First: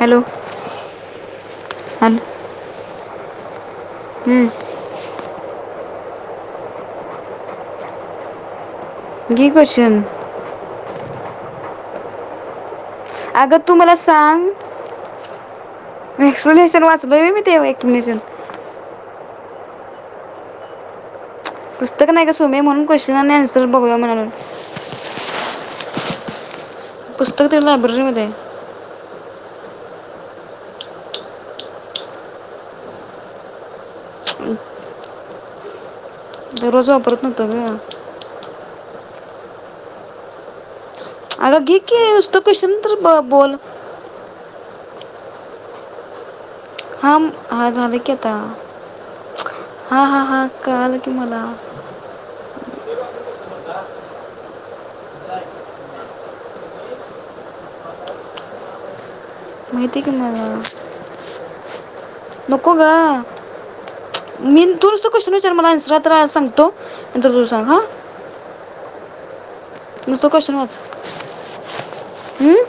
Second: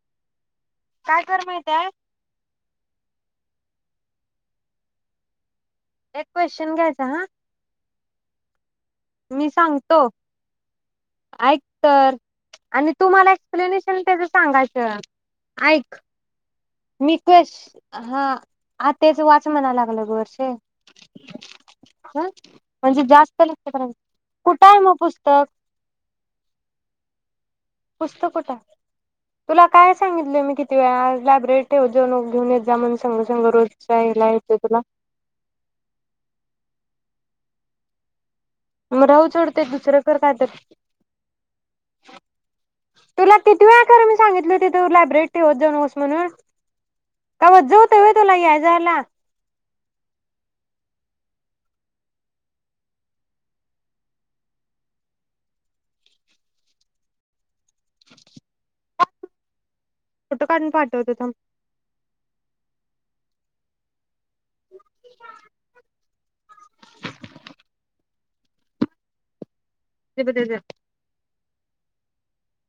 Hello काय कर माहित आहे हॅलो [inaudible] हम्म एक क्वेश्चन घ्यायचा हा मी घे क्वेश्चन सांगतो ऐक तर आणि तुम्हाला अगं तू मला एक्सप्लेनेशन त्याच सांग सांगायचं ऐक एक्सप्लेनेशन मि वाचलोय बे मी ते क्वेश्च एक्सप्लेनेशन हा हा तेच वाच तुम्हाला लागलं ग वर्षे पुस्तक ह नाही का सोमे म्हणून म्हणजे क्वेश्चनने आणि जास्त आन्सर लक्ष करायचं बघूया म्हणाले कुठं आहे मग पुस्तक [inaudible] [inaudible] तर काय लायब्ररीमध्ये... पुस्तक कुठं आहे? तुला काय सांगितले मी किती वेळा लायब्ररीत ठेव जाेऊन घेऊन येत जा म्हण संग संघ रोजच्याला येत तुला. दररोज वापरत नव्हत ग.. मग राहू सोड ते दुसरं कर काय तर.. अग घे की नुसत क्वेशन तरी बोल? लायब्ररी त ठेवत जाऊस नको म्हणून..... हा हा कावत जाऊत झालं की हो आता तुला याय जायला... हा हा हा कळाल की मला... माहिती की मला. फोटो काढून पाठवतो थांब नको ग मी तू नुसत क्वेस्शन विचार मला तू अन्सर सांगतो नंतर तू सांग ह.. नुसत क्वेशन कोणता वाच... हम्म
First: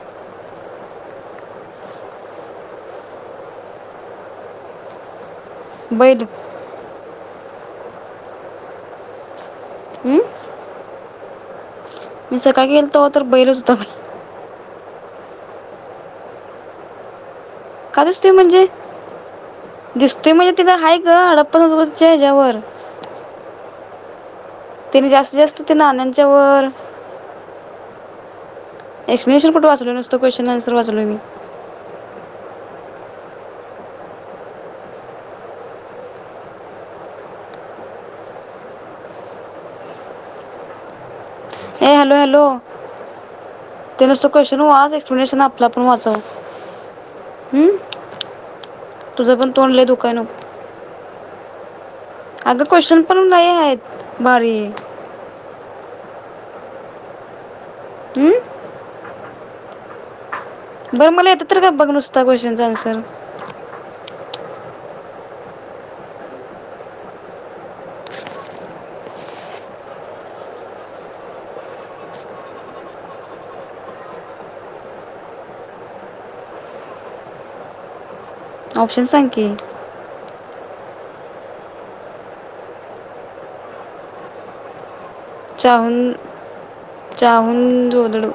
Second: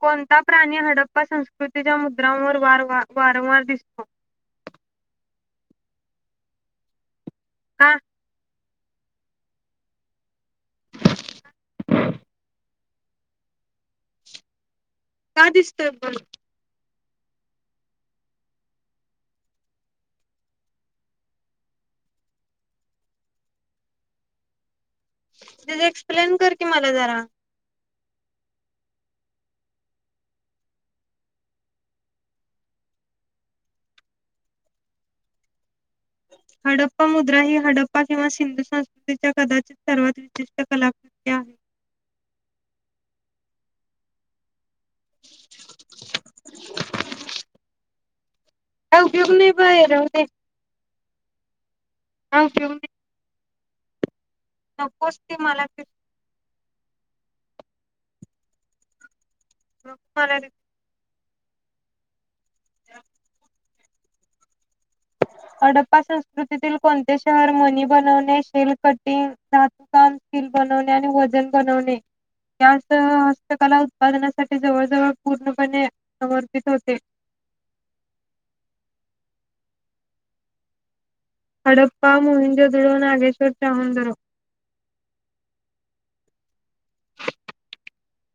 कोणता प्राणी हडप्पा संस्कृतीच्या मुद्रांवर वारवा वारंवार दिसतो? बैल..... हा हं? मी सकाळी गेलतो तर बैल च होता.. का दिसतो का दिसतोय म्हणजे दिसतोय म्हणजे तिथं ह ग अडप पन्नास रुपच्या ह्याच्यावर... तिने जास्त... जास्त ते नाण्याच्या एक्सप्लेन कर की वर... मला जरा एक्सप्लेनेशन कुठं वाचलय नसत क्वेश्न्सर वाचवलय मी हडप्पा मुद्रा ही हडप्पा किंवा सिंधू संस्कृतीच्या कदाचित सर्वात विशिष्ट कलाकृत्य आहे. ए हॅलो हॅलो ते नुसतं क्वेशचन वाच एक्सप्लेनेशन आपलं आपण वाचव आम.... काय उपयोग तुझं पण नाही तोंड लय बाहेर दुकाय राहूदे नको... काय अग उपयोग नाही क्वेस्शन पण लई हायत.. ह नकोच ते मला.... आम् [inaudible] बरं मला येतं तर का बघ नुसता क्वेश्चनचा आन्सर हडप्पा संस्कृतीतील कोणते शहर मणी बनवणे, शेल कटिंग, धातूकाम, सील बनवणे, आणि वजन बनवणे यासह हस्तकला उत्पादनासाठी जवळजवळ पूर्णपणे समर्पित होते. ऑप्शन सांग की हडप्पा मोहिंज धुडो नागेश्वर ाहूनधरो... चाहून चाहून जोदडू....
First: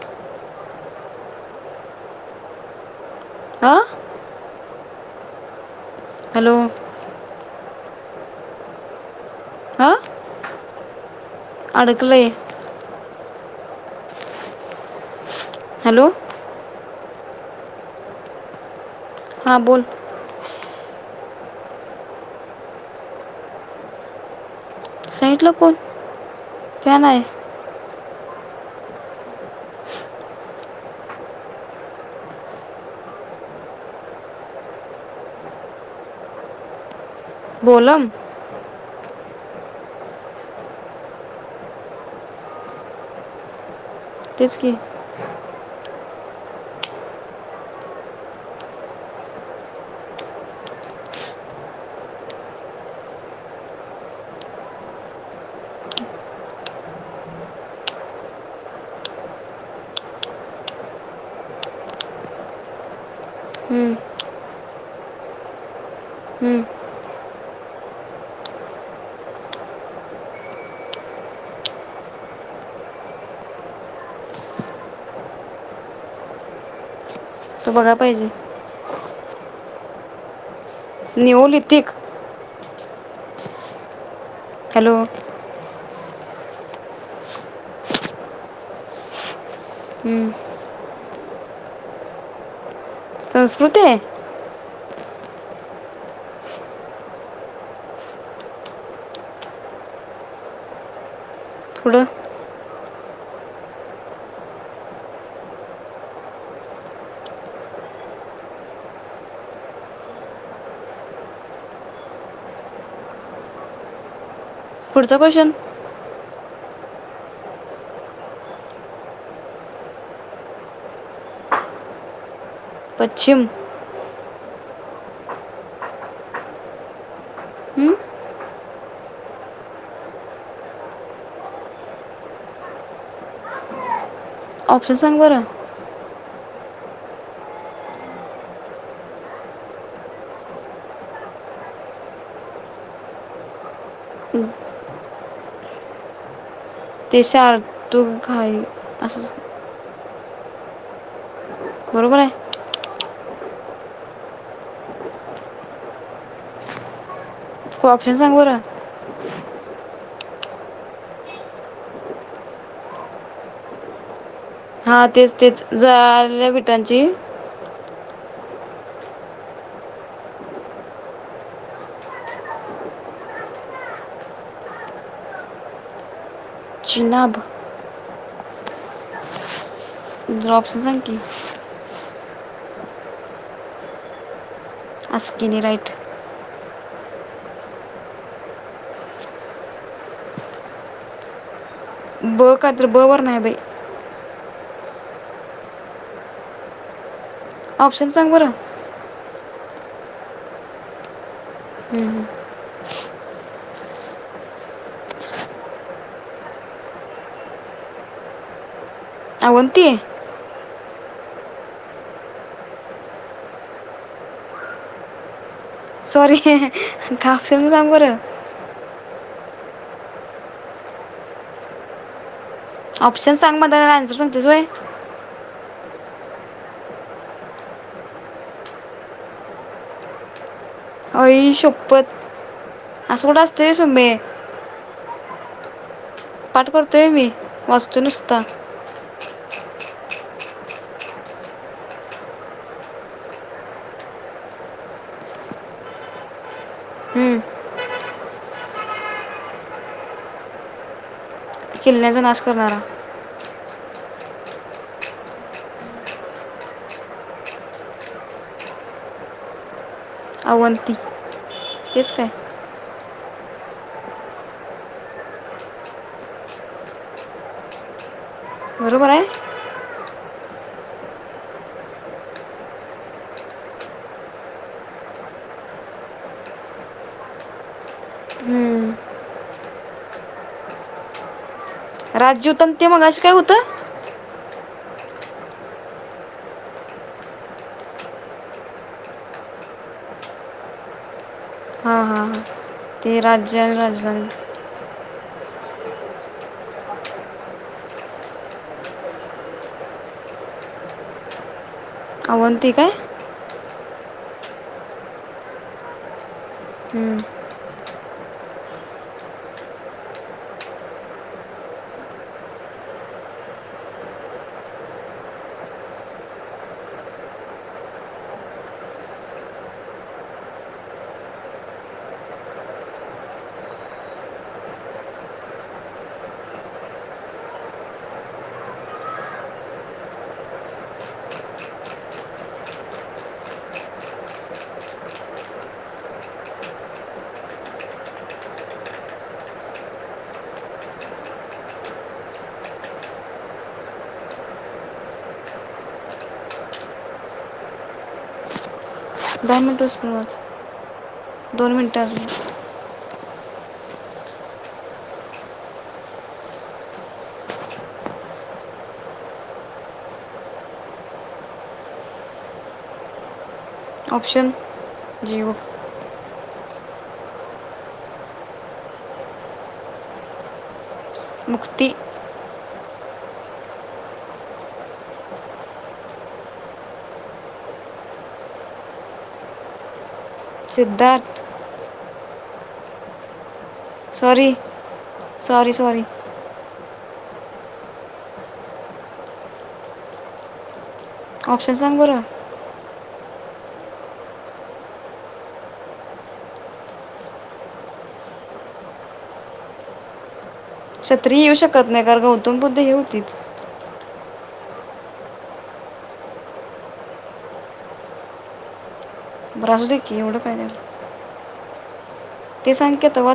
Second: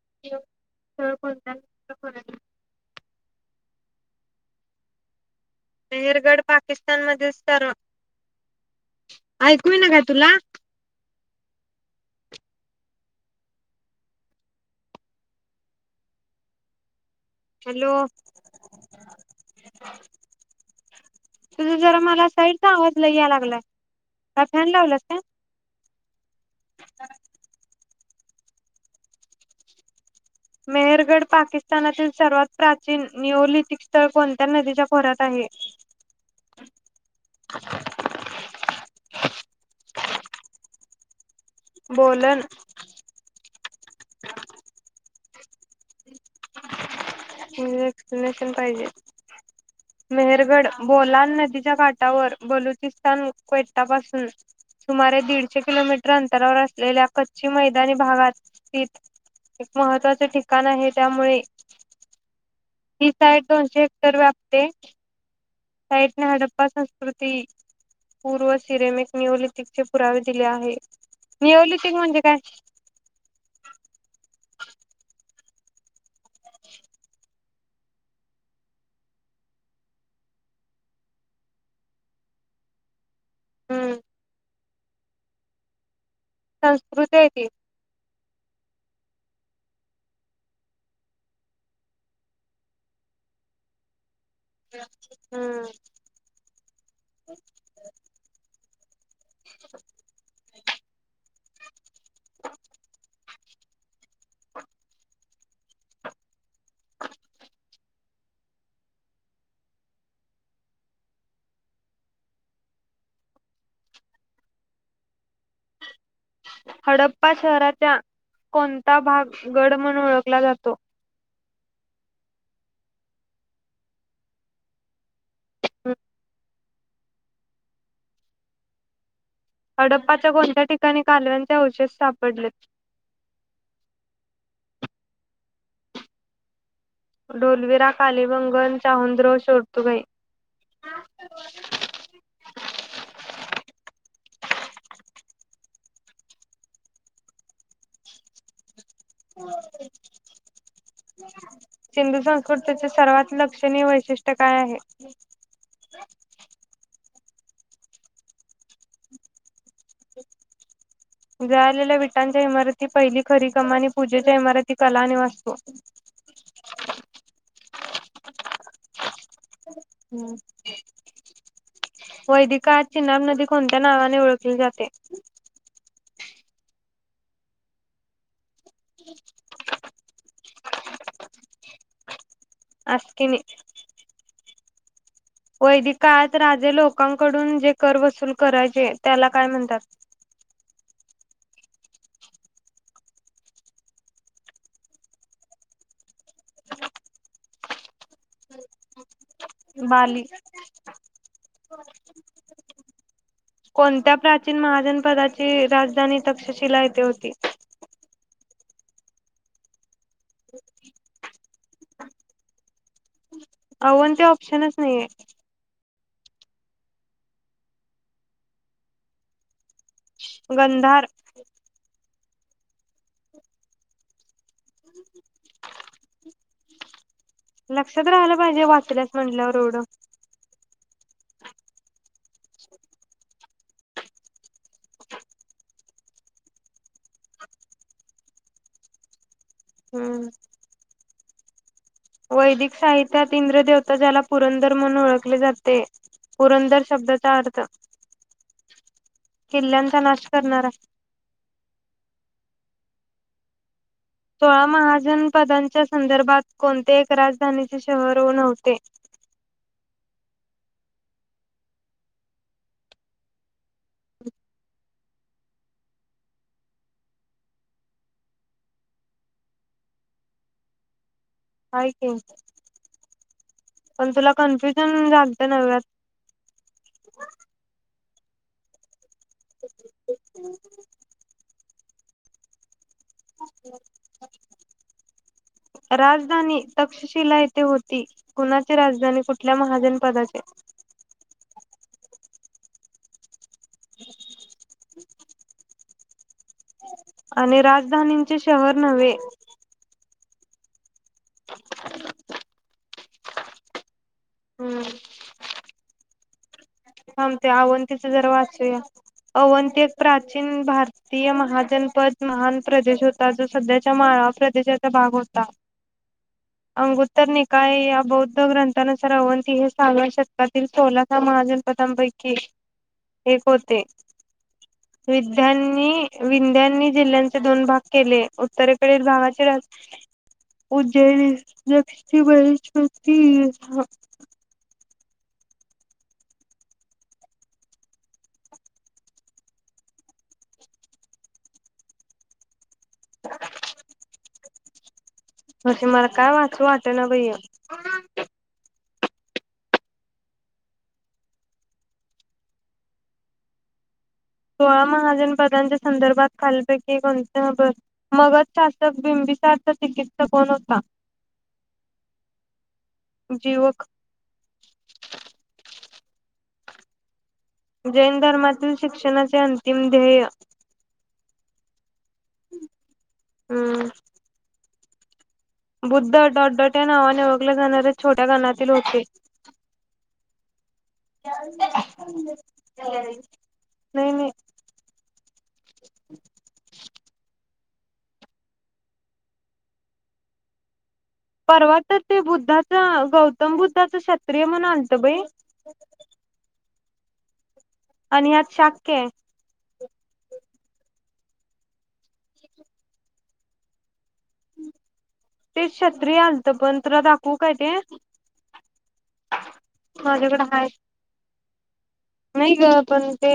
[inaudible] हा मिहेरगड हॅलो पाकिस्तान मध्येच तर... [inaudible] ऐकू येईना का तुला? अडकलय हॅलो हॅलो हा बोल तुझा जरा मला साईडचा आवाजला लय याला लागलाय फॅन लावलास का साईटला कोण... फॅन आहे. मेहरगड पाकिस्तानातील सर्वात प्राचीन निओलिथिक स्थळ कोणत्या नदीच्या खोऱ्यात आहे? बोलम बोलण... तेच की एक्सप्लेनेशन पाहिजे.. मेहरगड बोलान नदीच्या कााटावर बलुचिस्तान को्वेटा पाासून सुमारे दीडशे किलोमीटर अंतरावर असलेल्या कच्ची मैदानी भागातित एक महत्वाचे ठिकाण आहे त्यामुळे.... ती साईड दोनशे हम्म, हेक्टर व्यापते... साईटने हम्म. हडप्पा संस्कृती पूर्व सिरेमिक नियोलितिक चे पुरावे दिले आहे नियोलितिक म्हणजे काय? तू बघाय पाहिजे....... नियोलितिक हम्म हॅलो संस्कृते की..... हम्म. संस्कृते... हम् पुढ [inaudible] पुढचा क्वशन? हडप्पा शहराचा कोणता भाग गड म्हणून ओळखला जातो.. पश्चिम हम् हम्म. हडप्पाच्या कोणत्या ठिकाणी कालव्यांचे अवशेष सापडले? ऑप्शन सांग बर ढोलविरा कालिबंगन चाहुद्रो शोर्तुगाई हम्म. तेच्याडतो काय.. अस् ह सिंधू आहे संस्कृतीचे सर्वात.. लक्षणीय वैशिष्ट्य काय आहे? हो ऑप्शन सांग बर... जालेल्या विटांच्या इमारती पहिली खरी कमानी पूजे.. हा तेच तेच जळालेल्या विटांची.. वैदिकज चिननाब नदी कोणत्या नावाने ओळखली जाते? जिनाब [inaudible] ऑप्शन सांग की.. आ स्किनी अस्किनी वैद राईट कायत राजे लोक.. लोकांकडून जे कर वसूल करायचे त्याला काय म्हणतात? [unintelligible] ऑप्शन सांग बरं? हम्म. [unintelligible] कोणत्या प्राचीन महाजनपदाची राजधानी तक्षशिला येथे होती? अवंती अवंती ऑप्शनच नाहीये? सॉरी हीं हा अ ऑप्शन सांग बर? गंधार ऑप्शन सांग मग त्याला आन्सर सांगितस वय? [unintelligible] लक्षात राहालं पाहिजे वाचल्यास म्हटल्यावर एवढं आई शप्पत असं कुठे असतय सुबे पाठ करतोय मी वाचतो नुसता हम्म वैदिक साहित्यात इंद्रदेवता ज्याला पुरंदर म्हणून ओळखले जाते पुरंदर शब्दाचा हम्म, अर्थ किल्ल्यांचा नाश करणारा किल्याचा नाश करणारा सोळा महाजनपदांच्या संदर्भात कोणते एक राजधानीचे शहर व नव्हते अवंती [inaudible] तेच काय? बरोबर हाय हाय की पण तुला कन्फ्युजन झालत नव्यात हम्म, [inaudible] राज्यतंम ते मगाशी काय होत? राजधानी तक्षशिला येथे होती कुणाची राजधानी कुठल्या महाजनपदाचे तेरा जयरंजन आणि राजधानीचे शहर नव्हे अवनंती काय? हम्म हम्म, हमते अवनंती त जरा वाचूया अवंती एक प्राचीन भारतीय महाजनपद महान प्रदेश होता जो सध्याच्या माळा प्रदेशाचा भाग होता अंगोत्तर निकाय या बौद्ध ग्रंथानुसार अवंती हे सारव्या शतकातील सोलाचा महाजन पतांपैकी एक होते विध्यांनी विंध्यांनी जिल्ह्यांचे दोन भाग केले उत्तरेकडील भावाचे राज उज्जै बशती असे मला काय वाचू वाट ना भैया दहा मिंट पच दोन मिनट सोळा महाजन पदांच्या संदर्भात खालीलपैकी कोणतबर मगच शासक बिंबिसार्थ चिकित्स कोण होता जीवक ऑप्शन जिव जैन धर्मातील शिक्षणाचे अंतिम ध्येय [inaudible] मुक्ती हम्म बुद्ध डॉट डॉट या नावाने ओळखल्या जाणाऱ्या छोट्या गानातील होते Siddharth [unintelligible] [unintelligible] sorry sorry sorry option परवाच सांग ते बरं बुद्धाच गौ सम बुद्धाचं क्षत्रीय म्हण आणत बाई आणि आत शाक्य क्षत्रिय येऊ शकत नाही कारण गौतम बुद्ध हे होतीत ते छत्री हलत पन तुला दाखवू काय ते? राहू दे की एवढं माझ्याकडे काय हाय त्यात नाही ग पण ते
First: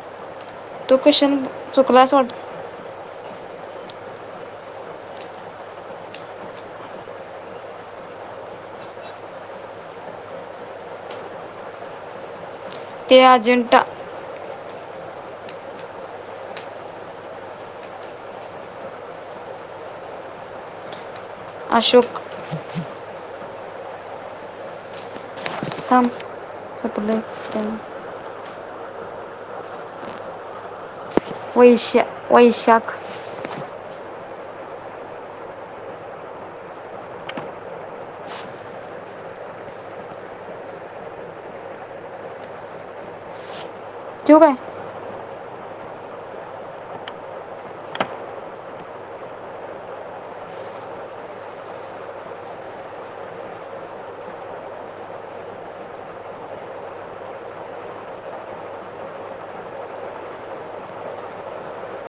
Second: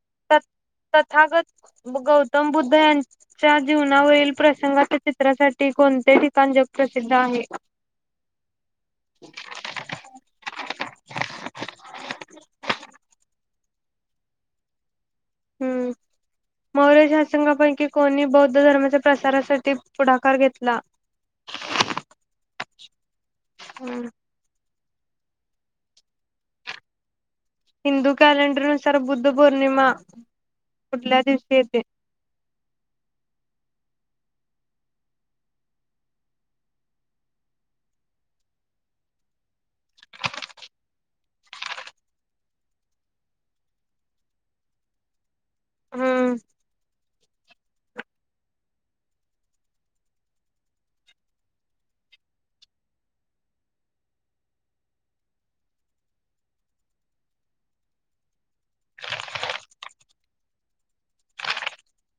[unintelligible] तो क्वेश्चन तथागत चुकला असं गौतम वाटतं बुद्ध यां च्या जीवनावरील प्रसंगाच्या चित्रासाठी कोणते ठिकाण जगप्रसिद्ध आहे? ते आजंटा हम्म मौर्य शासंघापैकी कोणी बौद्ध धर्माच्या प्रसारासाठी पुढाकार घेतला? अशोक हम् हं सपलय हिंदू कॅलेंडर चर बुद्ध पौर्णिमा कुठल्या दिवशी येते वैश्य वैशाख ठेवू काय? हम्म